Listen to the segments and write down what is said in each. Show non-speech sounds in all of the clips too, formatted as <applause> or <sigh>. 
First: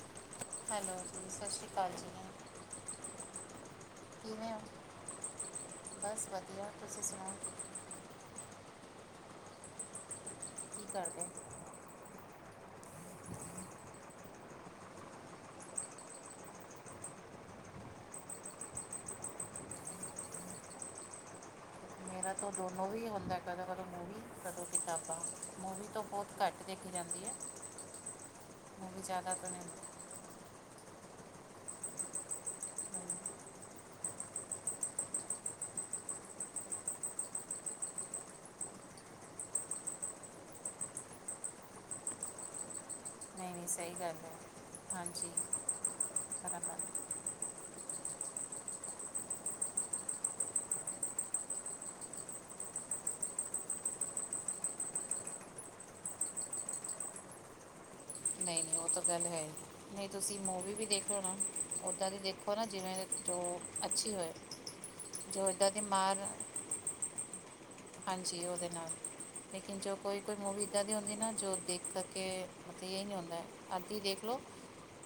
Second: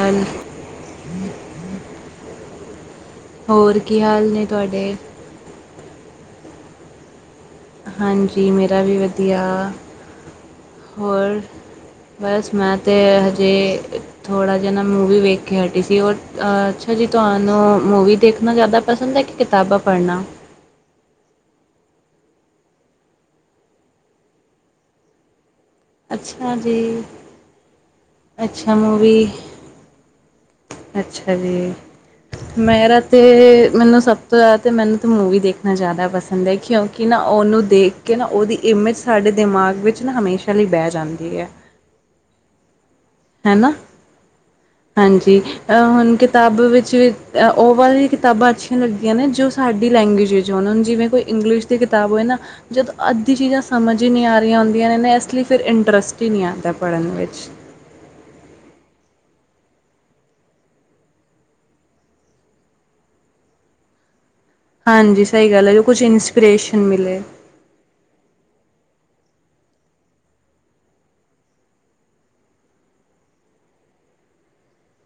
ਹਾਲ hello ਸਤਿ ਸ਼੍ਰੀ ਅਕਾਲ ਜੀ ਹੋਰ ਕੀ ਹਾਲ ਨੇ ਕਿਵੇਂ ਹੋ ਤੁਹਾਡੇ ਬਸ ਵਧੀਆ ਤੁਸੀਂ ਸੁਣਾਓ ਹਾਂਜੀ ਮੇਰਾ ਵੀ ਵਧੀਆ ਕੀ ਕਰਦੇ ਹੋਰ ਬਸ ਮੈਂ ਤਾਂ ਹਜੇ ਥੋੜ੍ਹਾ ਜਿਹਾ ਨਾ ਮੂਵੀ ਵੇਖ ਕੇ ਹਟੀ ਸੀ ਉਹ ਅਹ ਅੱਛਾ ਜੀ ਤੁਹਾਨੂੰ ਮੂਵੀ ਦੇਖਣਾ ਜ਼ਿਆਦਾ ਪਸੰਦ ਹੈ ਕਿ ਕਿਤਾਬਾਂ ਪੜ੍ਹਨਾ ਮੇਰਾ ਤਾਂ ਦੋਨੋਂ ਵੀ ਹੁੰਦਾ ਕਦੋਂ ਕਦੇੋਂ ਮੂ ਵੀ ਕਦੋਂ ਕਿਤਾਬਾਂ ਮੂਵੀ ਤੋਂ ਬੋਤ ਅੱਛਾ ਘੱਟ ਜੀ ਦੇਖੀ ਜਾਂਦੀ ਹੈ ਅੱਛਾ ਮੂਵੀ ਜ਼ਿਆਦਾ ਤਾਂ ਨਹੀਂ ਅੱਛਾ ਜੀ ਮੇਰਾ ਤੇ ਨਹੀਂ- ਮੈਨੂੰ ਸਭ ਤੋਂ ਜ਼ਿਆਦਾ ਮੈਨੂੰ ਤਾਂ ਮੂਵੀ ਦੇਖਣਾ ਜ਼ਿਆਦਾ ਪਸੰਦ ਹੈ ਕਿਉਂ ਕਿ ਨਾ ਉਹਨੂੰ ਦੇਖ ਕੇ ਨਾ ਉਹਦੀ ਇਮੇਜ ਸਾਡੇ ਦਿਮਾਗ ਵਿੱਚ ਨਾ ਹਮੇਸ਼ਾ ਲਈ ਬੈ ਜਾਂਦੀ ਹੈ ਨਹੀਂ ਹੈ ਨਹੀਂ ਨਾ ਸਹੀ ਗੱਲ ਹੈ ਹਾਂਜੀ ਹੁਣ ਕਿਤਾਬ ਵਿੱਚ ਬਰਾਬਰ ਵੀ ਓ ਵਾਲੀ ਕਿਤਾਬਾਂ ਅੱਛੀਆਂ ਲੱਗਦੀਆਂ ਨੇ ਜੋ ਸਾਡੀ ਲੈਂਗੁਏਜ ਵਿੱਚੋਂ ਹੁਣ ਜਿਵੇਂ ਕੋਈ ਇੰਗਲਿਸ਼ ਦੀ ਕਿਤਾਬ ਹੋਏ ਨਾ ਜਦੋਂ ਅੱਧੀ ਚੀਜ਼ਾਂ ਸਮਝ ਹੀ ਨਹੀਂ ਆ ਰਹੀਆਂ ਹੁੰਦੀਆਂ ਨੇ ਨਾ ਇਸ ਲਈ ਫਿਰ ਇੰਨਟਰਸਟ ਹੀ ਨਹੀਂ ਆਂਦਾ ਪੜ੍ਹਨ ਵਿੱਚ ਨਹੀਂ ਨਹੀਂ ਉਹ ਤਾਂ ਗੱਲ ਹੈ ਹੀ ਨਹੀਂ ਤੁਸੀਂ ਮੂਵੀ ਵੀ ਦੇਖ ਲਓ ਨਾ ਉੱਦਾਂ ਦੀ ਦੇਖੋ ਨਾ ਜਿਵੇਂ ਜੋ ਅੱਛੀ ਹੋਏ ਹਾਂਜੀ ਸਹੀ ਗੱਲ ਇੱਦਾਂ ਹੈ ਦੀ ਜੋ ਕੁਛ ਮਾਰ ਇੰਸਪੀਰੇਸ਼ਨ ਮਿਲੇ ਹਾਂਜੀ ਉਹਦੇ ਨਾਲ ਲੇਕਿਨ ਜੋ ਕੋਈ ਕੋਈ ਮੂਵੀ ਇੱਦਾਂ ਦੀ ਹੁੰਦੀ ਨਾ ਜੋ ਦੇਖ ਸਕ ਅਤੇ ਇਹ ਨਹੀਂ ਹੁੰਦਾ ਅੱਧੀ ਦੇਖ ਲਓ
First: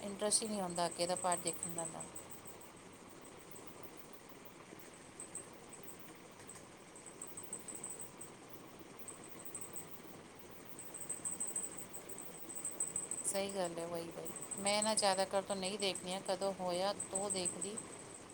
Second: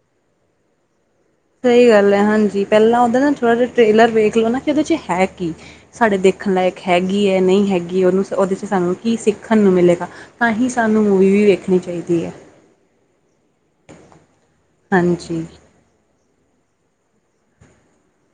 ਇੰਨਟਰਸਟ ਹੀ ਨਹੀਂ ਹੁੰਦਾ ਅੱਗੇ ਤਾਂ ਪਾਰਟੀ ਦੇਖਣ ਦਾ ਸਹੀ ਗੱਲ ਹੈ ਹਾਂਜੀ ਪੈਲਾਂ ਤਾਂ ਓਦਾ ਥੋੜਾ ਜਿਹਾ ਟ੍ਰੇਲਰ ਵੇਖ ਲਓ ਨਾ ਕਿ ਉਹਦੇ ਚ ਹੈ ਕੀ ਸਾਡੇ ਦੇਖਣ ਲਾਇਕ ਹੈਗੀ ਹੈ ਨਹੀਂ ਹੈਗੀ ਉਹਨੂੰ ਸ ਉਹਦੇ 'ਚ ਸਾਨੂੰ ਕੀ ਸਿੱਖਣ ਨੂੰ ਮਿਲੇਗਾ ਤਾਂ ਹੀ ਸਾਨੂੰ ਮੂਵੀ ਵੀ ਵੇਖਣੀ ਚਾਈਦੀ ਹੈ ਸਹੀ ਗੱਲ ਹੈ ਵਹੀ ਬਾਈ ਮੈਂ ਨਾ ਜ਼ਿਆਦਾਤਰ ਹਾਂਜੀ ਤੋਂ ਨਹੀਂ ਦੇਖਦੀਆਂ ਕਦੋਂ ਹੋਇਆ ਤੂੰ ਦੇਖਦੀ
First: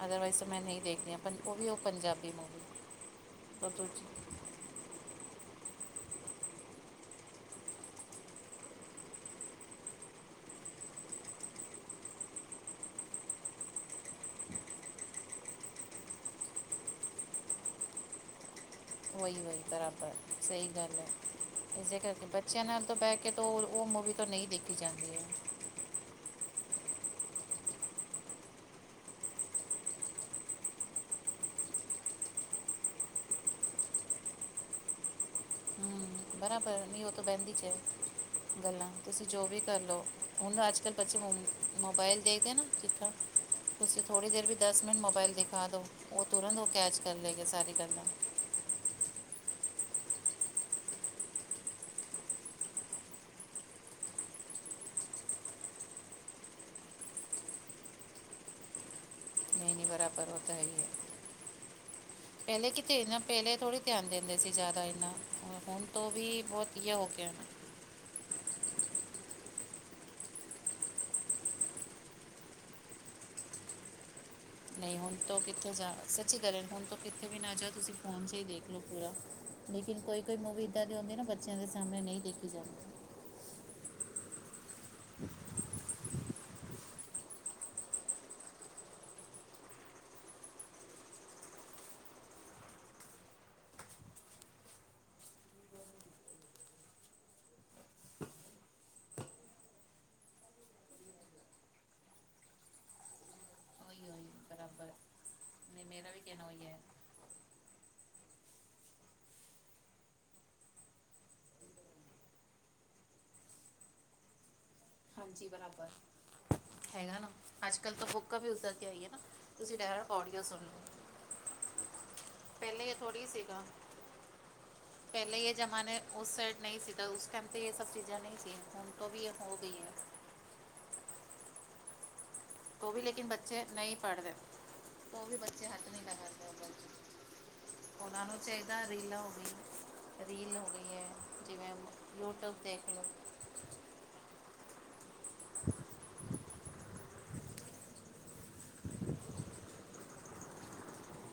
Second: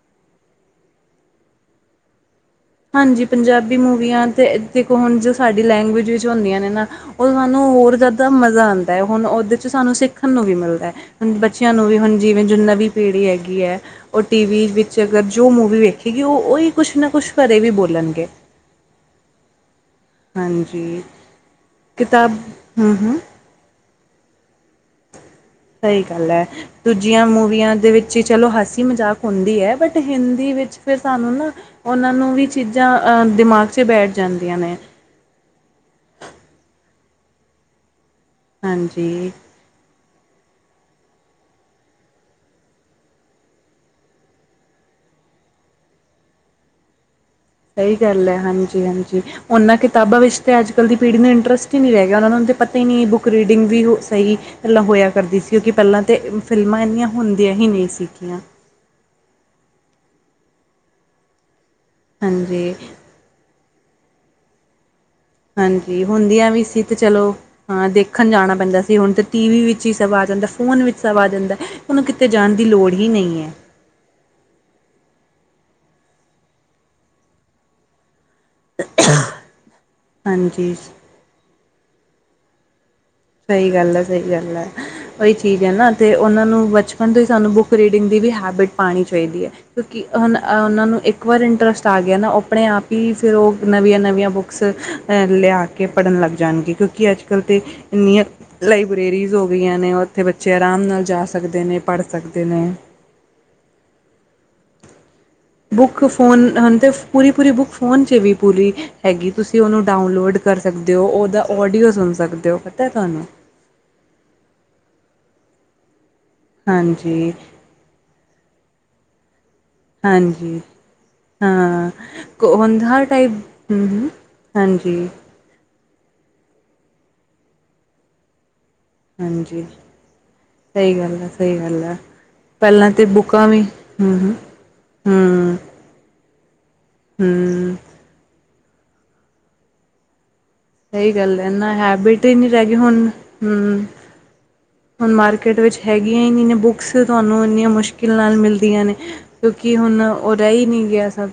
ਅਦਰਵਾਈਜ਼ ਮੈਂ ਨਹੀਂ ਦੇਖਦੀ ਹਾਂ ਉਹ ਵੀ ਉਹ ਪੰਜਾਬੀ ਮੂਵੀ ਹਾਂਜੀ ਤਾਂ ਪੰਜਾਬੀ ਦੂਜੀ ਮੂਵੀਆਂ ਤੇ ਦੇਖੋ ਹੁਣ ਜੋ ਸਾਡੀ ਲੈਂਗੁਏਜ ਵਿੱਚ ਹੁੰਦੀਆਂ ਨੇ ਨਾ ਉਹ ਸਾਨੂੰ ਹੋਰ ਜ਼ਿਆਦਾ ਮਜ਼ਾ ਆਂਦਾ ਹੈ ਹੁਣ ਉਹਦੇ ਚ ਸਾਨੂੰ ਸਿੱਖਣ ਨੂੰ ਵੀ ਮਿਲਦਾ ਹੈ ਹੁ ਬੱਚਿਆਂ ਨੂੰ ਵੀ ਹੁਣ ਜਿਵੇਂ ਜੋ ਨਵੀਂ ਪੀੜ੍ਹੀ ਹੈਗੀ ਹੈ ਉਹ ਟੀ ਵੀ ਵਿੱਚ ਅਗਰ ਜੋ ਮੂਵੀ ਵੇਖੇਗੀ ਉਹ ਉਹਹੀ ਕੁਛ ਨਾ ਕੁਛ ਘਰੇ ਵੀ ਬੋਲਣਗੇ ਉਹੀ ਵਹੀ ਬਰਾਬਰ ਸਹੀ ਗਲ ਹਾਂਜੀ ਹੈ ਇਸੇ ਕਰਕੇ ਕਿਤਾਬ ਬੱਚਿਆਂ ਨਾਲ ਹੂੰ ਤਾਂ ਬੈ ਹੂੰ ਕੇ ਤ ਉਹ ਮੂਵੀ ਤੋਂ ਨਹੀਂ ਦੇਖੀ ਜਾਂਦੀ ਹੈ ਸਹੀ ਗੱਲ ਹੈ ਦੂਜੀਆਂ ਮੂਵੀਆਂ ਦੇ ਵਿੱਚ ਹੀ ਚਲੋ ਹਾਸੀ ਮਜ਼ਾਕ ਹੁੰਦੀ ਹੈ ਬਟ ਹਿੰਦੀ ਵਿੱਚ ਫਿਰ ਸਾਨੂੰ ਨਾ ਉਹਨਾਂ ਨੂੰ ਵੀ ਚੀਜ਼ਾਂ ਦਿਮਾਗ 'ਚ ਬੈਠ ਜਾਂਦੀਆਂ ਨੇ ਹੂੰ ਬਰਾਬਰ ਨੀ ਉਹ ਤੋਂ ਬੈਂਦੀ ਚ ਗੱਲਾਂ ਤੁਸੀਂ ਹਾਂਜੀ ਜੋ ਵੀ ਕਰਲਓ ਹੁਣ ਅੱਜ ਕੱਲ੍ਹ ਬੱਚੇ ਮ ਮੋਬਾਇਲ ਦੇਖਦੇ ਨਾ ਜਿੱਦਾ ਤੁਸੀਂ ਥੋੜੀ ਦੇਰ ਵੀ ਦਸ ਮਿੰਟ ਮੋਬਾਇਲ ਦਿਖਾ ਦੋ ਉਹ ਤੁਰੰਤ ਉਹ ਕੈਚ ਕਰਾਂਗੇ ਸਾਰੇ ਸਹੀ ਗੱਲ ਹੈ ਹਾਂਜੀ ਹਾਂਜੀ ਉਹਨਾਂ ਕਿਤਾਬਾਂ ਵਿੱਚ ਤਾਂ ਅੱਜ ਕੱਲ੍ਹ ਦੀ ਪੀੜ੍ਹੀ ਨੂੰ ਇੰਟਰਸਟ ਹੀ ਨਹੀਂ ਰਹਿ ਗਿਆ, ਉਹਨਾਂ ਨੂੰ ਤਾਂ ਪਤਾ ਹੀ ਨਹੀਂ ਬੁੱਕ ਰੀਡਿੰਗ ਵੀ ਹੋ ਸਹੀ ਪਹਿਲਾਂ ਹੋਇਆ ਕਰਦੀ ਸੀ, ਕਿਉਂਕਿ ਪਹਿਲਾਂ ਤਾਂ ਫਿਲਮਾਂ ਇੰਨੀਆਂ ਹੁੰਦੀਆਂ ਹੀ ਨਹੀਂ ਸਿਗਿਆਂ ਨਹੀਂ ਬਰਾਬਰ ੳ ਤਾਂ ਹੈ ਹੀ, ਪਹਿਲੇ ਹਾਂਜੀ ਕਿਤੇ ਨਾ ਪਹਿਲੇ ਥੋੜੀ ਧਿਆਨ ਦਿੰਦੇ ਸੀ ਜ਼ਿਆਦਾ ਇੰਨਾ ਹੁਣ- ਹੁਣ ਹਾਂਜੀ, ਤੋਂ ਹੁੰਦੀਆਂ ਵੀ ਬਹੁਤ ਸੀ ਇਹ ਤੇ ਹੋ ਗਿਆ ਚਲੋ ਨਾ ਹਾਂ ਦੇਖਣ ਜਾਣਾ ਪੈਂਦਾ ਸੀ, ਹੁਣ ਤਾਂ ਟੀ ਵੀ ਵਿੱਚ ਹੀ ਸਭ ਆ ਜਾਂਦਾ, ਫੋਨ ਵਿੱਚ ਸਭ ਆ ਜਾਂਦਾ ਹੁਣ ਕਿਤੇ ਜਾਣ ਦੀ ਲੋੜ ਹੀ ਨਹੀਂ ਹੈ। ਨਹੀਂ ਹੁਣ ਤੋ ਕਿੱਥੇ ਜਾਣਾ, ਸੱਚੀ ਗੱਲ ਹੈ ਹੁਣ ਤੋ ਕਿੱਥੇ ਵੀ ਨਾ ਜਾੳ, ਤੁਸੀ ਫੋਨ ਚ ਹੀ ਦੇਖ ਪੂਰਾ, ਲੇਕਿਨ ਕੋਈ- ਕੋਈ ਮੂਵੀ ਹਾਂਜੀ ਇੱਦਾਂ ਦੀ ਹੁੰਦੀ ਨਾ, ਬੱਚਿਆਂ ਦੇ ਸਾਹਮਣੇ ਨਹੀਂ ਦੇਖੀ ਜਾਂਦੀ। ਸਹੀ ਗੱਲ ਐ। ਸਹੀ ਗੱਲ ਐ। ਉਹਹੀ ਚੀਜ਼ ਹੈ ਨਾ, ਤੇ ਉਹਨਾਂ ਨੂੰ ਬਚਪਨ ਤੋਂ ਹੀ ਸਾਨੂੰ ਬੁੱਕ ਰੀਡਿੰਗ ਦੀ ਵੀ ਹੈਬਿਟ ਪਾੳਣੀ ਚਾਹੀਦੀ ਹੈ। ਕਿਉਂਕਿ ਹੁਣ ਉਹਨਾਂ ਨੂੰ ਇੱਕ ਵਾਰ ਇੰਟਰਸਟ ਆ ਗਿਆ ਨਾ, ੳਹ ਅਪਣੇ ਆਪ ਹੀ ਫਿਰ ਉਹ ਨਵੀਆਂ ਨਵੀਆਂ ਬੁੱਕਸ ਲਿਆ ਕੇ ਪੜਨ ਲੱਗ ਜਾਣਗੇ, ਕਿਉਂਕਿ ਅੱਜ ਕੱਲ ਤੇ ਇੰਨੀਆਂ ਲਾਈਬ੍ਰੇਰੀਜ਼ ਹੋ ਗਈਆਂ ਨੇ, ਉੱਥੇ ਬੱਚੇ ਆਰਾਮ ਨਾਲ ਜਾ ਸਕਦੇ ਨੇ, ਪੜ ਸਕਦੇ ਨੇ। ਉਹੀ ਉਹੀ ਬਰਾਬਰ ਨਹੀਂ ਬੁੱਕ ਮੇਰਾ ਵੀ ਕਹਿਣਾ ਫੋਨ ਉਹੀ ਹੁਣ ਹੈ ਤੇ ਪੂਰੀ- ਪੂਰੀ ਬੁੱਕ ਫੋਨ ਚ ਵੀ ਪੂਰੀ ਹੈਗੀ, ਤੁਸੀਂ ਉਹਨੂੰ ਡਾਊਨਲੋਡ ਕਰ ਸਕਦੇ ਔ, ਉਹਦਾ ਔਡੀਓ ਸੁਣ ਸਕਦੇ ਔ, ਪਤਾ ਹੈ ਤੁਹਾਨੂੰ। ਹਾਂਜੀ ਬਰਾਬਰ, ਹੈਗਾ ਨਾ। ਹਾਂਜੀ, ਅੱਜ ਕੱਲ੍ਹ ਤਾਂ ਬੁੱਕਾਂ ਵੀ ਉਧਾਂ ਦੀ ਆਈਆਂ ਹੈ ਨਾ। ਤੁਸੀਂ ਡਾਇਰੈਕਟ ਆਡੀਓ ਸੁਣ ਹਾਂਜੀ, ਲਓ ਹਾਂ ਹਾਂ ਪਹਿਲੇ ਇਹ ਕੋਵਂਦਾ ਥੋੜੀ ਟਾਈਪ ਸੀਗਾ ਹੂੰ ਹੂੰ ਹਾਂਜੀ। ਪਹਿਲੇ ਇਹ ਜ਼ਮਾਨੇ ਉਸ ਸਾਈਡ ਨਹੀਂ ਸੀ। ਉਸ ਟਾਈਮ ਤੇ ਇਹ ਸਭ ਚੀਜ਼ਾਂ ਨਹੀਂ ਸੀ। ਹਾਂਜੀ, ਸਹੀ ਗੱਲ ਏ। ਸਹੀ ਗੱਲ ਏ। ਉਹ ਵੀ ਲੇਕਿਨ ਬੱਚੇ ਨਹੀਂ ਪਢ਼ਦੇ, ਉਹ ਵੀ ਬੱਚੇ ਹੱਥ ਨਹੀਂ ਲਗਾਂਦੇ ਹੂ। ਉਹਨਾਂ ਨੂੰ ਚਾਹੀਦਾ ਰੀਲਾਂ ਹੋ ਗਈ ਰੀਲ ਹੋ ਗਈ ਹੈ, ਸਹੀ ਗੱਲ ਜਿਵੇਂ ਯੂਟਿਊਬ ਦੇਖ ਲੋ ਹੂ ਹੁਣ ਮਾਰਕੀਟ ਵਿੱਚ ਹੈਗੀਆਂ ਹੀ ਨਹੀਂ ਨੇ ਬੁੱਕਸ, ਤੁਹਾਨੂੰ ਇੰਨੀਆਂ ਮੁਸ਼ਕਿਲ ਨਾਲ ਮਿਲਦੀਆਂ ਨੇ ਕਿਉਂਕਿ ਹੁਣ ਉਹ ਰਹ ਹੀ ਨਹੀਂ ਗਿਆ ਸਭ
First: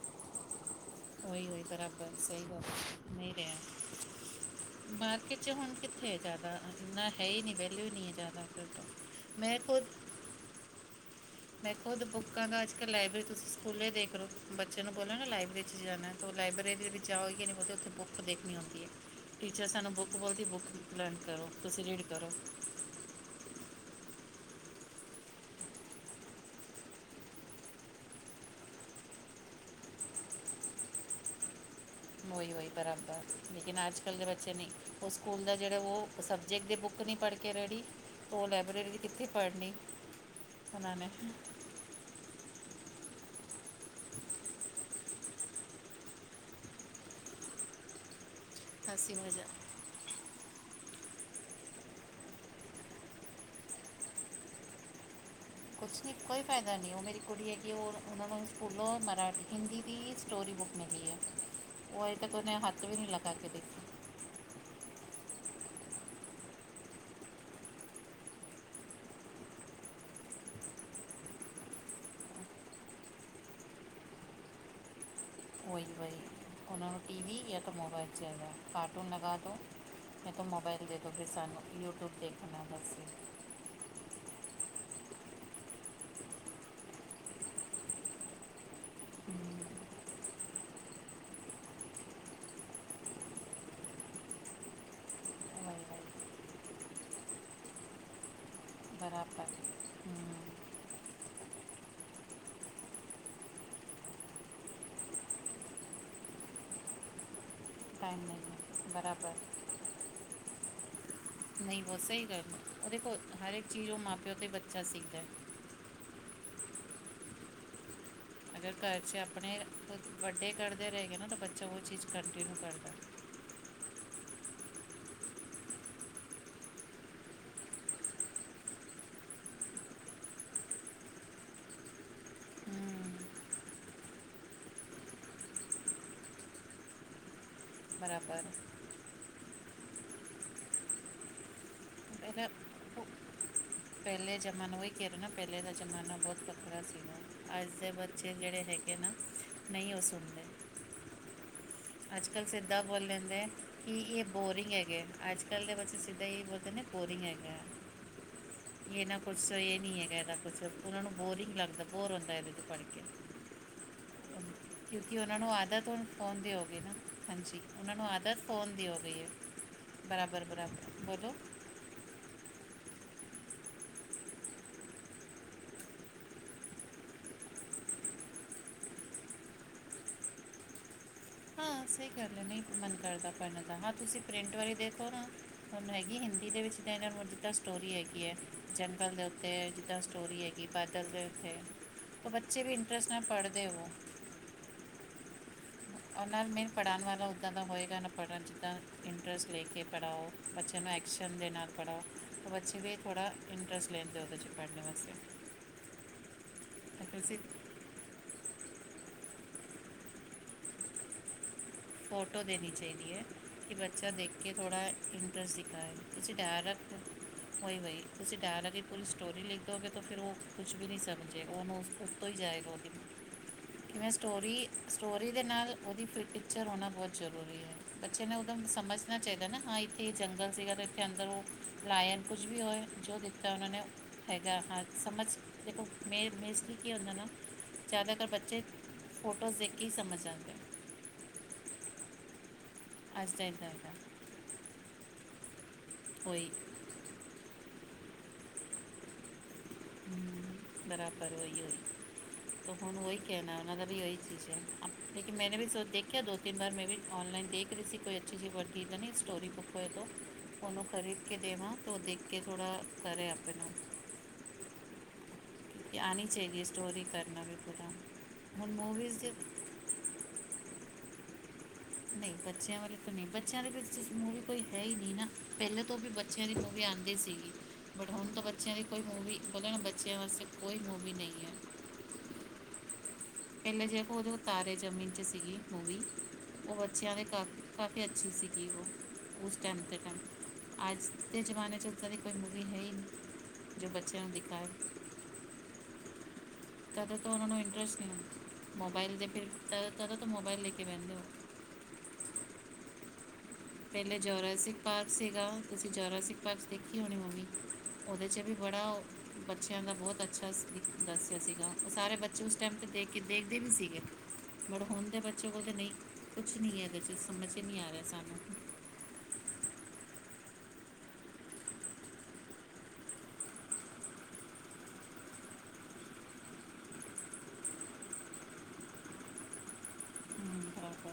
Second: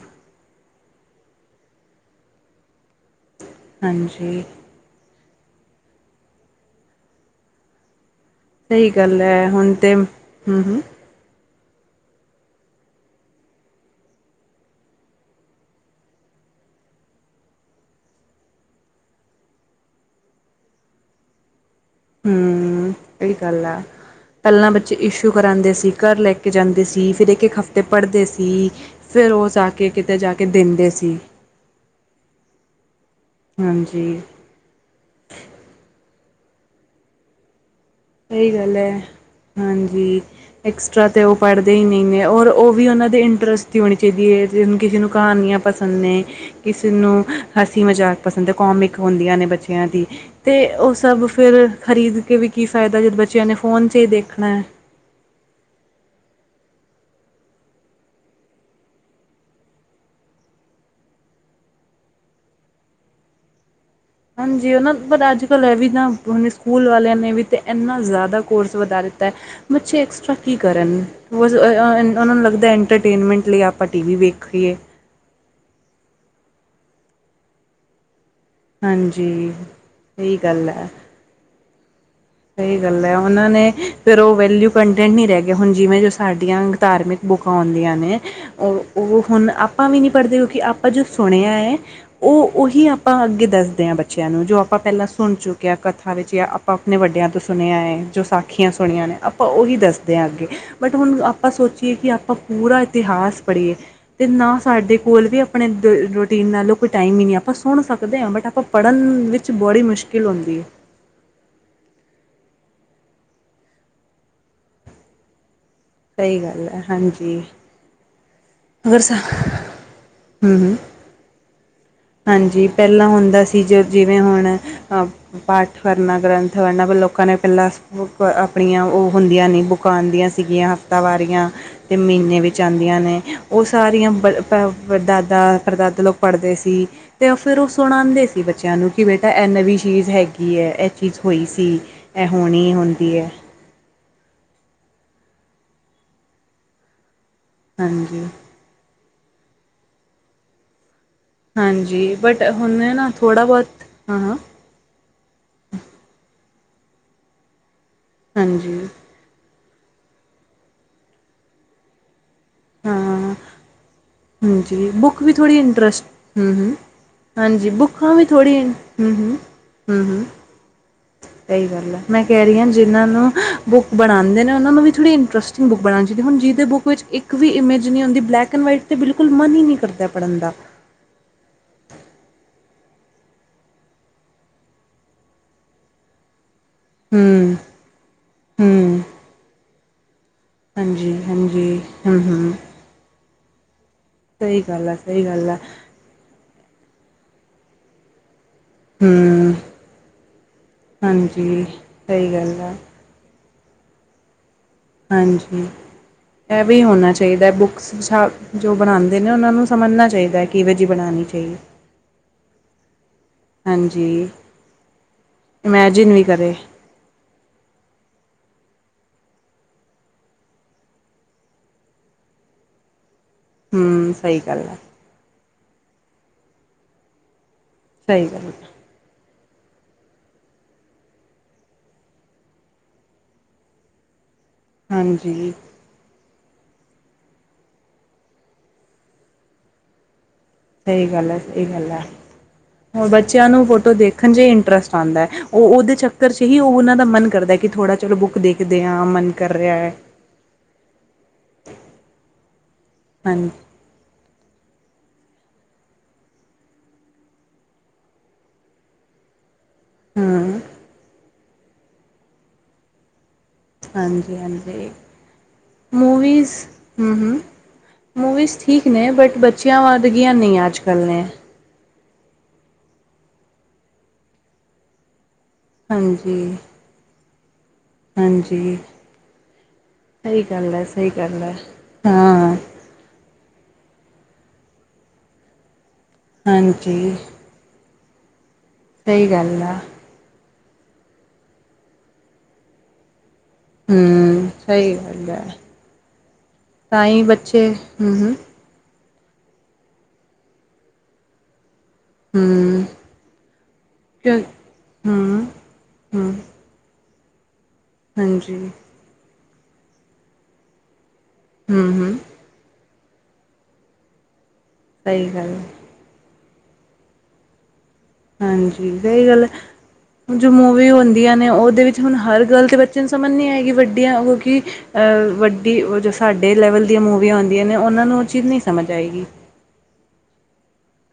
ਉਹੀ ਉਹੀ ਬਰਾਬਰ ਸਹੀ ਗੱਲ ਏ, ਨਹੀ ਰਿਹਾ। ਹਾਂਜੀ। ਮਾਰਕਿਟ ਚ ਹੁਣ ਕਿੱਥੇ ਹੈ ਜ਼ਿਆਦਾ, ਨਾ ਹੈ ਹੀ ਨਹੀਂ ਵੈਲਿਊ ਨਹੀ ਹੈ ਜ਼ਿਆਦਾ। ਫਿਰ ਤਾਂ ਸਹੀ ਗੱਲ ਏ। ਮੈਂ ਹੁਣ ਖੁਦ ਤੇ, ਹੂ ਹੂ ਮੈਂ ਖੁਦ ਬੁੱਕਾਂ ਦਾ ਅੱਜ ਕੱਲ ਲਾਇਬ੍ਰੇਰੀ, ਤੁਸੀ ਸਕੂਲੇ ਦੇਖ ਲੋ, ਬੱਚਿਆਂ ਨੂੰ ਬੋਲੋ ਨਾ ਲਾਇਬ੍ਰੇਰੀ ਚ ਜਾਣਾ ਲਾਈਬ੍ਰੇਰੀ ਦੇ ਵਿੱਚ ਜਾਓ ਗੀ ਨਹੀਂ, ਬੋਲਦੀ ਉੱਥੇ ਬੁੱਕ ਦੇਖਣੀ ਹੁੰਦੀ ਏ। ਟੀਚਰ ਸਾਨੂੰ ਬੁੱਕ ਬੋਲਦੀ ਬੁੱਕ ਲਰਣ ਕਰੋ, ਤੁਸੀਂ ਰੀਡ ਕਰੋ ਹੂ ਏਹੀ ਗੱਲ ਆ। ਪਹਿਲਾਂ ਬੱਚੇ ਇਸ਼ੂ ਕਰਾਉਂਦੇ ਸੀ, ਘਰ ਲੈ ਕੇ ਜਾਂਦੇ ਸੀ, ਫਿਰ ਇੱਕ- ਇੱਕ ਹਫ਼ਤੇ ਪਢ਼ਦੇ ਸੀ। ਫਿਰ ੳਹ ਜਾ ਕੇ ਕਿਤੇ ਜਾ ਕੇ ਦਿੰਦੇ ਸੀ। ੳਹੀ ੳਹੀ ਬਰਾਬਰ, ਲੇਕਿਨ ਅੱਜ ਕੱਲ ਹਾਂਜੀ। ਦੇ ਬੱਚੇ ਨਈ ਉਸ ਸਕੂਲ ਦਾ ਜਿਹੜੇ ਉਹ ਸਬਜੈਕਟ ਦੇ ਬੁੱਕ ਨਹੀਂ ਪਢ਼ ਕੇ ਰੈਡੀ ਉਹ ਸਹੀ ਗੱਲ ਲਾਇਬ੍ਰੇਰੀ ਏ, ਦੀ ਕਿੱਥੇ ਪੜ੍ਹਨੀ ਹਾਂਜੀ। ਉਹਨਾਂ ਐਕਸਟਰਾ ਨੇ ਤੇ ਉਹ ਪਢ਼ ਨਹੀ ਨਹੀਂ ਔਰ ਉਹ ਵੀ ਉਹਨਾਂ ਦੇ ਇੰਟਰਸਟ ਦੀ ਹੋਣੀ ਚਾਹੀਦੀ ਹੈ। ਜਿਨ ਕੂ ਜਿਨੂ ਕਹਾਨੀਆਂ ਪਸੰਦ ਨੇ, ਕਿਸੇ ਨੂੰ ਹਸੀ ਮਜ਼ਾਕ ਪਸੰਦ ਏ, ਕੋਮਿਕ ਹਸੀ ਹੁੰਦੀਆਂ ਨੇ ਮਜ਼ਾ ਬੱਚੇ ਬੱਚਿਆਂ ਦੀ, ਤੇ ਉਹ ਸਭ ਫੇਰ ਖ਼ਰੀਦ ਕੇ ਵੀ ਕੀ ਫਾਇਦਾ, ਜਦ ਬੱਚਿਆਂ ਨੇ ਫੋਨ ਚ ਹੀ ਦੇਖਣਾ ਏ। ਕੁਛ ਨੀ ਕੋਈ ਫਾਇਦਾ ਨਈ ਓ ਮੇਰੀ ਕੁੜੀ ਹੈਗੀ ਏ, ਓ ਓਨਾਂ ਨੂੰ ਸਕੂਲੋਂ ਮਰਾਠੀ, ਹਿੰਦੀ ਦੀ ਸਟੋਰੀ ਬੁੱਕ ਮਿਲੀ ਏ, ਓ ਅੱਜੇ ਤੱਕ ਓਨੇ ਹੱਥ ਵੀ ਨੀ ਲਗਾ ਕੇ ਦੇਖੀ। ਹਾਂਜੀ, ਓ ਨਾ ਪਰ ਅੱਜ ਕੱਲ੍ਹ ਐ ਵੀ ਨਾ ਹੁਨ ਸਕੂਲ ਵਾਲਿਆਂ ਨੇ ਵੀ ਤਾਂ ਏਨਾ ਜਾਦਾ ਕੋਰਸ ਵਧਾ ਦਿੱਤਾ ਐ। ਬੱਚੇ ਐਕਸਟਰਾ ਕੀ ਕਰਨ। <unintelligible> ਓਨਾਂ ਨੂੰ ਲੱਗਦਾ ਏੰਟਰਟੇਨਮੈਂਟ ਲਈ ਆਪਾਂ ਟੀ ਵੀ ਵੇਖੀਏ। ਵੋਈ ਵਈ ਓਨਾਂ ਨੂੰ ਟੀ ਵੀ ਯਾ ਤਾਂ ਮੋਬਾਇਲ ਚਾਈਦਾ। ਕਾਰਟੂਨ ਲਗਾ ਹਾਂਜੀ ਦੋ ਯਾ ਸਹੀ ਤੋ ਮੋਬਾਇਲ ਦੇ ਦੋ ਫਿਰ ਸਾਨੂੰ ਯੂਟਿਊਬ ਦੇਖ ਸਈ ਗੱਲ ਐ। ਓਨਾਂ ਨੇ ਫਿਰ ਓ ਵੈਲਿਊ ਕੰਟੈਂਟ ਨੀ ਰਹਿ ਗਯਾ ਹੁਨ ਜਿਵੇਂ ਜੋ ਸਾਡੀਆਂ ਧਾਰਮਿਕ ਬੁੱਕਾਂ ਹੁੰਦੀਆਂ ਨੇ ਓ ਓਹ ਹੁਨ ਆਪਾਂ ਵੀ ਨੀ ਪੜ੍ਹਦੇ ਕਿਉਂਕਿ ਆਪਾਂ ਜੋ ਸੁਣਿਆ ਏ ਓ ਓਹੀ ਆਪਾਂ ਅੱਗੇ ਦੱਸਦੇ ਆਂ ਬੱਚਿਆਂ ਨੂੰ ਜੋ ਆਪਾਂ ਪਹਿਲਾਂ ਸੁਨ ਚੁੱਕੇ ਆਂ ਕਥਾ ਵਿੱਚ ਯਾ ਆਪਾਂ ਅਪਨੇ ਵੱਡਿਆਂ ਤੋਂ ਸੁਨੇਆ ਏ ਜੋ ਸਾਖੀਆਂ ਸੁਣੀਆਂ ਨੇ ਆਪਾਂ ਓਹੀ ਦੱਸਦ ਦੇ ਅੱਗੇ ਬਟ ਹੁਨ ਆਪਾਂ ਸੋਚੀਏ ਕਿ ਆਪਾਂ ਪੂਰਾ ਇਤਿਹਾਸ ਪੜ੍ਹੀਏ ਤੇ ਨਾ ਸਾਡੇ ਕੋਲ ਵੀ ਅਪਣੇ ਰੂਟੀਨ ਨਾਲੋਂ ਕੋਈ ਟਾਈਮ ਹੀ ਨੀ ਆਪਾਂ ਸੁਣ ਸਕਦੇ ਆਂ ਬਟ ਆਪਾਂ ਪੜ੍ਹਨ ਵਿੱਚ ਬੜੀ ਮੁਸ਼ਕਿਲ ਹੁੰਦੀ ਏ। ਨਈ ਬੋਤ ਸਈ ਗੱਲ ਓ ਦੇਖੋ ਹਰ ਇੱਕ ਚੀਜ਼ ਓ ਮਾਂ ਪਿਓ ਤੇ ਬੱਚਾ ਸਿੱਖਦਾ। ਸਈ ਗੱਲ ਐ ਹਾਂਜੀ। ਅਗਰ ਘਰ 'ਚ ਅਪਨੇ ਵੱਡੇ ਹੂੰ ਹੂੰ ਕਰਦੇ ਰਏਗੇ ਨਾ ਤਾਂ ਬੱਚਾ ਓ ਚੀਜ਼ ਕੰਟੀਨਿਊ ਹਾਂਜੀ ਕਰਦਾ ਪਹਿਲਾਂ ਹੁੰਦਾ ਸੀ ਜੋ ਜਿਵੇਂ ਹੁਣ ਆ ਪਾਠ ਕਰਨਾ, ਗ੍ਰੰਥ ਪੜ੍ਹਨਾ ਪਰ ਲੋਕਾਂ ਨੇ ਪਹਿਲਾਂ ਆਪਣੀਆਂ ਓ ਹੁੰਦੀਆਂ ਨੀ ਬੁਕ ਕਾਂ ਆਂਦੀਆਂ ਸੀਗੀਆਂ ਹਫ਼ਤਾ ਵਾਰੀਆਂ। ਤੇ ਮੀਨੇ ਵਿੱਚ ਆਂਦੀਆਂ ਨੇ ਹੂੰ ਓ ਸਾਰੀਆਂ <unintelligible> ਦਾਦਾ ਪਰਦਾਦਾ ਲੋਕ ਪੜ੍ਹਦੇ ਸੀ। ਤੇ ਫਿਰ ਓ ਸੁਣਾਉਂਦੇ ਬਰਾਬਰ ਸੀ ਬੱਚਿਆਂ ਨੂੰ ਕਿ ਬੇਟਾ ਐ ਨਵੀਂ ਚੀਜ਼ ਹੈਗੀ ਐ, ਐ ਚੀਜ਼ ਹੋਈ ਸੀ। ਐ ਪਹਿਲਾਂ ਹੋਣੀ ਉਹ ਹੁੰਦੀ ਐ। ਪਹਿਲੇ ਜਮਾਨਾ ਵੋਈ ਕਹ ਰੀ ਹੁਂ ਨਾ ਪਹਿਲੇ ਦਾ ਜ਼ਮਾਨਾ ਬੋਤ ਵੱਖਰਾ ਸੀਗਾ। ਅੱਜ ਦੇ ਹਾਂਜੀ ਬੱਚੇ ਜੇੜੇ ਹੈਗੇ ਨਾ ਨਈ ਓ ਸੁਨਦੇ। ਹਾਂਜੀ ਅੱਜ ਬਟ ਕੱਲ੍ਹ ਹੁਣ ਸਿੱਧਾ ਬੋਲ ਨਾ ਥੋੜ੍ਹਾ ਦੇਂਦੇ ਬਹੁਤ ਕਿ ਹਾਂ ਏ ਹਾਂ ਬੋਰਿੰਗ ਹੈਗੇ। ਅੱਜ ਕੱਲ੍ਹ ਦੇ ਬੱਚੇ ਸਿੱਧਾ ਏਈ ਬੋਲਦੇ ਨਾ ਬੋਰਿੰਗ ਹੈਗਾ। ਹਾਂਜੀ। ਏਨਾਂ ਕੁਛ <unintelligible> ਨੀ ਹੈਗਾ ਏਦਾ ਕੁਛ ਓਨਾਂ ਨੂੰ ਬੋਰਿੰਗ ਲੱਗਦਾ ਬੋਰ ਹੁੰਦਾ ਏਦੇ ਪੜ੍ਹ ਕੇ। ਹਾਂ ਹਾਂਜੀ ਕਿਉਂਕਿ ਬੁੱਕ ਵੀ ਓਨਾਂ ਨੂੰ ਥੋੜ੍ਹੀ ਆਦਤ ਇੰਟਰਸਟ ਹੁਨ ਫੋਨ ਦੀ ਹੂੰ ਹੋ ਹੂੰ ਗਈ ਨਾ, ਹਾਂਜੀ ਓਨਾਂ ਨੂੰ ਬੁੱਕਾਂ ਵੀ ਆਦਤ ਥੋੜ੍ਹੀ ਫੋਨ ਦੀ ਹੋ ਗਈ ਹੂੰ ਹੂੰ ਏ। ਬਰਾਬਰ-ਬਰਾਬਰ ਬੋਲੋ। ਸਈ ਗੱਲ ਆ ਮੈਂ ਕਹਿ ਰਹੀ ਆਂ ਜਿਨ੍ਹਾਂ ਨੂੰ ਬੁੱਕ ਬਣਾਦੇ ਓਨਾਂ ਨੂੰ ਵੀ ਥੋੜ੍ਹੀ ਇੰਟਰਸਟਿੰਗ ਬੁੱਕ ਬਣਾਣੀ ਚਾਈਦੀ ਹੁਣ ਜਿਦੇ ਬੁੱਕ ਵਿੱਚ ਇੱਕ ਵੀ ਇਮਜ ਨੀ ਹੁੰਦੀ ਬਲੈਕ ਐਂਡ ਵਾਈਟ ' ਬਿਲਕੁਲ ਮਨ ਹੀ ਨੀ ਕਰਦਾ ਪੜ੍ਹਨ ਦਾ। ਹਾਂ ਸਈ ਗੱਲ ਐ, ਨਈ ਮਨ ਕਰਦਾ ਪੜ੍ਹਨ ਦਾ ਹਾਂ ਤੁਸੀਂ ਪ੍ਰਿੰਟ ਵਾਲੀ ਦੇਖੋ ਨਾ ਹੁਨ ਹੈਗੀ ਹਿੰਦੀ ਦੇ ਵਿੱਚ <unintelligible> ਹੂੰ ਸਟੋਰੀ ਹੈਗੀ ਐ, ਹੂੰ ਜੰਗਲ ਦੇ ਉੱਤੇ ਜਿੱਦਾਂ ਸਟੋਰੀ ਏ। ਕੀ ਬਦਲ ਹਾਂਜੀ ਦੇ ਉਥੇ ਹਾਂਜੀ ਹੂੰ ਤੋਂ ਬੱਚੇ ਵੀ ਇੰਟਰੇਸਟ ਨਾਲ ਪੜ੍ਹਦੇ ਓ। ਸਈ ਗੱਲ ਐ, ਸਈ ਗੱਲ ਐ। ਔਰ ਨਾਲ ਮੇਨ ਪੜ੍ਹਾਨ ਵਾਲਾ ਉੱਦਾਂ ਦਾ ਹੋਏਗਾ ਨਾ ਪੜ੍ਹਨ ਜਿਦਾ ਇੰਟਰਸਟ ਹੂੰ ਲੇ ਕੇ ਪੜ੍ਹਾਓ, ਬੱਚਿਆਂ ਨੂੰ ਐਕਸ਼ਨ ਦੇ ਹਾਂਜੀ ਨਾਲ ਪੜ੍ਹਾਓ, ਸਹੀ ਤੋਂ ਗੱਲ ਆ ਬੱਚੇ ਵੀ ਥੌੜਾ ਇੰਟਰਰੇਸਟ ਲੈਨਗੇ ਓਦੇ 'ਚ। ਪੜ੍ਹਨੇ ਵਾਸ ਹਾਂਜੀ ਐਵੇਂ ਈ ਹੋਨਾ ਤੁਸੀਂ ਚਾਈਦਾ ਬੁੱਕ ਜੋ ਬਣਾਉਂਦੇ ਨੇ ਉਹਨਾਂ ਨੂੰ ਸਮਝਣਾ ਚਾਹੀਦਾ ਹੈ ਕਿਵੇ ਜਿਹੀ ਬਣਾਉਣੀ ਚਾਹੀਏ। ਫੋਟੋ ਦੇਣੀ ਚਾਹੀਦੀ ਹੈ। ਕਿ ਬੱਚਾ ਹਾਂਜੀ ਦੇਖ ਕੇ ਥੋ੍ਹਾ ਇੰਟਰਸਟ ਦਿਖਾਏ ਇਮੈਜਿਨ ਵੀ ਤੁਂ ਕਰੇ ਡਾਇਰੈਕਟ। ਉਹੀ ਵ ਤੁਸੀਂ ਡਰ ਲਗੇ ਪੂਰੀ ਸਟੋਰੀ ਲਿਖ ਦੋਗੇ ਤਾਂ ਫਿਰ ਉਹ ਕੁਛ ਵੀ ਨਹੀਂ ਸਮਝੇ ਉਹਨੂੰ ਉਸ ਤੋਂ ਹੀ ਜਾਏਗਾ। <unintelligible> ਕਿਵੇਂ ਹਮ ਸਹੀ ਸਟੋਰੀ ਗੱਲ ਹੈ ਸਟੋਰੀ ਦੇ ਨਾਲ ਉਹਦੀ ਪ ਪਿਕਚਰ ਹੋਣਾ ਬਹੁਤ ਜ਼ਰੂਰੀ ਹੈ। ਬੱਚੇ ਸਹੀ ਨੇ ਗੱਲ ਉਧਰ ਹੈ ਸਮਝ। ਚਾਹੀਦਾ ਨਾ ਹਾਂ ਇੱਥੇ ਜੰਗਲ ਸੀਗਾ ਅਤੇ ਇੱਥੇ ਅੰਦਰ ਉਹ ਲਾਇਨ ਕੁਝ ਵੀ ਹੋਏ ਜੋ ਦਿੱਤਾ ਉਹਨਾਂ ਨੇ। ਹੈਗਾ ਹਾਂ ਸਮਝ ਹਾਂਜੀ ਦੇਖੋ। ਮੇ ਮੇ ਸੀ ਕਿ ਉਹਨਾਂ ਨਾਲ ਜ਼ਿਆਦਾਤਰ ਬੱਚੇ ਫੋਟੋਜ਼ ਦੇਖ ਕੇ ਹੀ ਸਮਝ ਆਦੇ। ਸਹੀ ਗੱਲ ਹੈ ਸਹੀ ਗੱਲ ਹੈ ਹੋਰ ਆ। ਅੱਜ ਦਾ ਬੱਚਿਆਂ ਨੂੰ ਇੱਦਾਂ ਹੈਗਾ ਫੋਟੋ ਦੇਖਣ 'ਚ ਇੰਟਰਸਟ ਆਉਂਦਾ। ਉਹ ਉਹਦੇ ਚੱਕਰ 'ਚ ਹੀ ਉਹ ਉਹਨਾਂ ਦਾ ਮਨ ਕਰਦਾ ਕਿ ਥੋੜ੍ਹਾ ਚਲੋ ਬੁੱਕ ਦੇਖਦੇ ਹਾਂ ਮਨ ਕਰ ਰਿਹਾ ਹੈ। ਹੰਮ ਬਰਾਬਰ ਉਹੀ ਹੈ ਹੁਣ ਉਹੀ ਹਾਂਜੀ ਕਹਿਣਾ ਉਹਨਾਂ ਦਾ ਵੀ ਉਹੀ ਚੀਜ਼ ਹ <unintelligible> ਲੇਕਿਨ ਮੈਨੇ ਵੀ ਸ ਦੇਖਿਆ ਦੋ ਤਿੰਨ ਬਾਰ ਮੈਂ ਵੀ ਔਨਲਾਈਨ ਦੇਖਹੀ ਸੀ ਕੋਈ ਅੱਛੀ ਜੀ ਵਰਤੀ ਤਾਂ ਨਹੀਂ ਸਟੋਰੀ ਬੁੱਕ ਹੋ ਹਾਂ ਉਹਨੂੰ ਖਰੀਦ ਕੇ ਦੇਵਾਂ ਤਾਂ ਉਹ ਦੇਖ ਕੇ ਥੋੜਾ ਕਰੇ ਆਪਣਾ ਹਾਂਜੀ ਹਾਂਜੀ। ਮੂਵੀਜ਼ ਹੰਮ ਹੰਮ ਮੂਵੀਜ਼ ਹੁਣ ਠੀਕ ਨੇ ਮੂਵੀਜ਼ ਦੇ ਬਟ ਬੱਚੇ ਹੱਚੀਆਂ ਵੱਧਗੀਆਂ ਨਹੀਂ ਅੱਜ ਕੱਲ ਨੇ। ਨਹੀਂ ਬੱਚਿਆਂ ਵੱਲ ਕੋ ਨਹੀਂ ਬੱਚਿਆਂ ਦੇ ਮੂਵੀ ਕੋਈ ਹੈ ਹੀ ਨਹੀਂ ਨਾ। ਪਹਿਲੇ ਤੋਂ ਵੀ ਬੱਚਿਆਂ ਦੀ ਹਾਂਜੀ ਮੂਵੀ ਆਉਂਦੀ ਸੀਗੀ। ਬਟ ਹੁਣ ਤਾਂ ਬੱਚਿਆਂ ਹਾਂਜੀ ਦੀ ਕੋਈ ਮੂਵੀ ਬੋਲਣਾ ਬੱਚਿਆਂ ਸਹੀ ਵਾਸਤੇ ਗੱਲ ਕੋਈ ਹੈ ਸਹੀ ਮੂਵੀ ਨਹੀਂ ਗੱਲ ਹੈ। ਹਾਂ। ਪਹਿਲੇ ਜੇਕੋ ਉਹਦੇ ਤਾਰੇ ਜ਼ਮੀਨ 'ਚ ਸੀਗੀ ਮੂਵੀ ਉਹ ਬੱਚਿਆਂ ਹਾਂਜੀ ਦੇ ਕਾ ਕਾਫੀ ਅੱਛੀ ਸੀ। ਕਿ ਸਹੀ ਉਹ ਉਸ ਗੱਲ ਆ ਟਾਈਮ ਦੇ ਟਾਈਮ ਅੱਜ ਦੇ ਜ਼ਮਾਨੇ 'ਚ ਇੱਦਾਂ ਦੀ ਕੋਈ ਮੂਵੀ ਹੈ ਨਹੀਂ। ਜੋ ਬੱਚਿਆਂ ਨੂੰ ਹਮ ਦਿਖਾਏ ਸਹੀ ਗੱਲ ਹੈ ਤਦੋਂ ਹੀ ਤਾਂ ਉਹਨਾਂ ਨੂੰ ਬੱਚੇ ਇੰਟਰਸਟ ਹਮ ਨਹੀਂ। ਹਮ ਮੋਬਾਇਲ ਦੇ ਫਿਰ ਤ ਤਰੋ ਤੋਂ ਮੋਬਾਇਲ ਲੈ ਕੇ ਬਹਿੰਦੇ ਹੋ। ਹੰਮ। ਪਹਿਲੇ ਜੋਰਾਸਿਕ ਪਾਰਕ ਹਮ ਸੀਗਾ ਤੁਸੀਂ ਹਮ ਜੋਰਾਸਿਕ ਪਾਰਕਸ ਦੇਖੀ ਹੋਣੀ ਮੂਵੀ। ਉਹਦੇ 'ਚ ਵੀ ਹਾਂਜੀ ਬੜਾ ਬੱਚਿਆਂ ਦਾ ਬਹੁਤ ਅੱਛਾ ਦੱਸਿਆ ਸੀਗਾ ਉਹ ਹਮ ਸਾਰੇ ਹਮ ਬੱਚੇ ਬੱਚੇ ਉਸ ਟਾਈਮ 'ਤੇ ਦੇਖ ਕੇ ਦੇਖਦੇ ਵੀ ਸੀਗੇ ਮੜ ਹੁਣ ਦੇ ਸਹੀ ਬੱਚੇ ਗੱਲ ਕੋਲ ਤਾਂ ਨਹੀਂ ਕੁਛ ਨਹੀਂ ਹੈ ਇਦੇ ਚ ਸਮਝ 'ਚ ਨਹੀਂ ਆ ਰਿਹਾ ਸਾਨੂੰ ਹਾਂਜੀ ਸਹੀ ਗੱਲ ਹੈ ਜੋ ਮੂਵੀ ਹੁੰਦੀਆਂ ਨੇ ਉਹਦੇ ਵਿੱਚ ਹੁਣ ਹਰ ਗੱਲ ਤੇ ਬਚਿਆਂ ਸਮਝ ਨਹੀਂ ਆਏਗੀ ਵੱਡੀਆਂ ਉਹ ਕਿ ਵੱਡੀ ਉਹ ਜੋ ਸਾਡੇ ਲੈਵਲ ਦੀਆਂ ਮੂਵੀਆਂ ਆਉਂਦੀਆਂ ਨੇ ਉਹਨਾਂ ਨੂੰ ਚੀਜ਼ ਨਹੀਂ ਸਮਝ ਆਏਗੀ। ਹੰਮ ਹੋ।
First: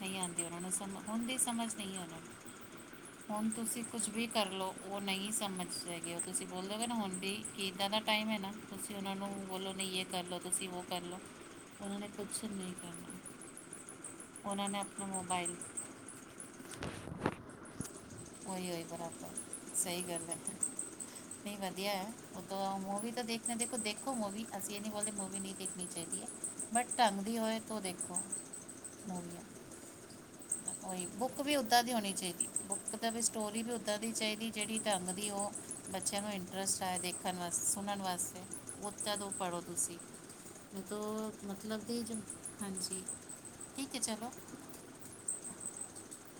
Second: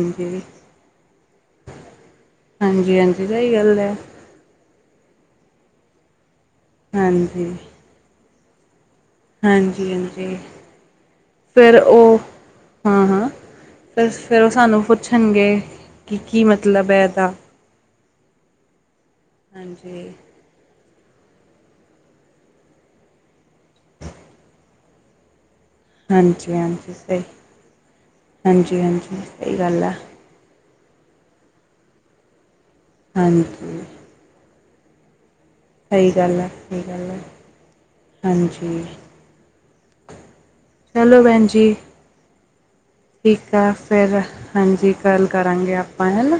ਨਹੀਂ ਆਉਂਦੀ ਉਹਨਾਂ ਨੂੰ ਸਮਝ ਹੁਣ ਦੀ ਸਮਝ ਨਹੀਂ ਹੈ ਉਹਨਾਂ ਨੂੰ ਹਾਂਜੀ ਹਾਂਜੀ ਹੁਣ ਸਹੀ ਗੱਲ ਤੁਸੀਂ ਹੈ ਕੁੱਝ ਵੀ ਕਰ ਲਉ ਉਹ ਨਹੀਂ ਸਮਝ ਸਕਗੇ ਉਹ ਤੁਸੀਂ ਬੋਲੋਗੇ ਹੁਣ ਵੀ ਹਾਂਜੀ, ਕਿ ਇੱਦਾਂ ਦਾ ਟਾਈਮ ਹੈ ਨਾ ਤੁਸੀਂ ਉਹਨਾਂ ਨੂੰ ਬੋਲੋ ਹਾਂਜੀ, ਨਹੀਂ ਇਹ ਕਰ ਹਾਂਜੀ ਲਓ ਤੁਸੀਂ ਉਹ ਕਰ ਲਓ ਫਿਰ ਉਹਨਾਂ ਨੇ ਕੁਛ ਨਹੀਂ ਕਰਨਾ। ਫ ਫਿਰ ਉਹ ਉਹਨਾਂ ਨੇ ਸਾਨੂੰ ਆਪਣਾ ਮੋਬਾਈਲ ਪੁੱਛਣਗੇ ਕਿ ਕੀ ਮਤਲਬ ਹੈ ਇਹਦਾ। ਉਹੀ ਹੋਈ ਬਰਾਬਰ ਸਹੀ ਹਾਂਜੀ, ਗੱਲ ਹੈ। ਨਹੀਂ ਵਧੀਆ ਹੈ ਉਹ ਤਾਂ ਮੂਵੀ ਤਾਂ ਦੇਖਦੇ ਦੇਖੋ ਦੇਖੋ ਮੂਵੀ ਅਸੀਂ ਇਹ ਨਹੀਂ ਬੋਲਦੇ ਮੂਵੀ ਨਹੀਂ ਦੇਖਣੀ ਚਾਹੀਦੀ ਹਾਂਜੀ, ਹਾਂਜੀ ਬਟ ਢੰਗ ਸਹੀ ਦੀ ਹੋਏ ਤੋਂ ਦੇਖੋ। ਹਾਂਜੀ, ਹਾਂਜੀ ਸਹੀ ਗੱਲ ਹੈ ਉਹੀ ਬੁੱਕ ਵੀ ਉਦਾਂ ਦੀ ਹੋਣੀ ਚਾਹੀਦੀ ਬੁੱਕ ਦਾ ਵੀ ਸਟੋਰੀ ਵੀ ਹਾਂਜੀ ਓਦਾਂ ਦੀ ਚਾਹੀਦੀ ਜਿਹੜੀ ਢੰਗ ਦੀ ਉਹ। ਸਹੀ ਬੱਚਿਆਂ ਨੂੰ ਗੱਲ ਹੈ, ਸਹੀ ਇੰਟਰਸਟ ਆਇਆ ਗੱਲ ਹੈ ਦੇਖਣ ਵਾਸਤੇ ਸੁਣਨ ਵਾਸਤੇ ਹਾਂਜੀ ਉਹ ਜਦੋਂ ਪੜ੍ਹੋ ਤੁਸੀਂ ਚਲੋ ਤੋਂ ਭੈਣ ਜੀ ਮਤਲਬ ਦੇ ਜ ਹਾਂਜੀ ਆ ਠੀਕ ਹੈ ਫਿਰ ਚਲੋ ਹਾਂਜੀ ਗੱਲ ਕਰਾਂਗੇ ਆਪਾਂ ਹੈਨਾ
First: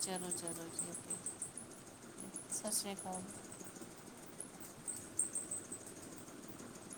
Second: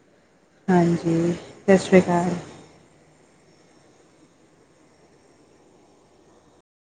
ਚਲੋ ਚਲੋ ਜੀ ਓਕੇ ਹਾਂਜੀ ਸਤਿ ਸ਼੍ਰੀ ਅਕਾਲ ਸਤਿ ਸ਼੍ਰੀ ਅਕਾਲ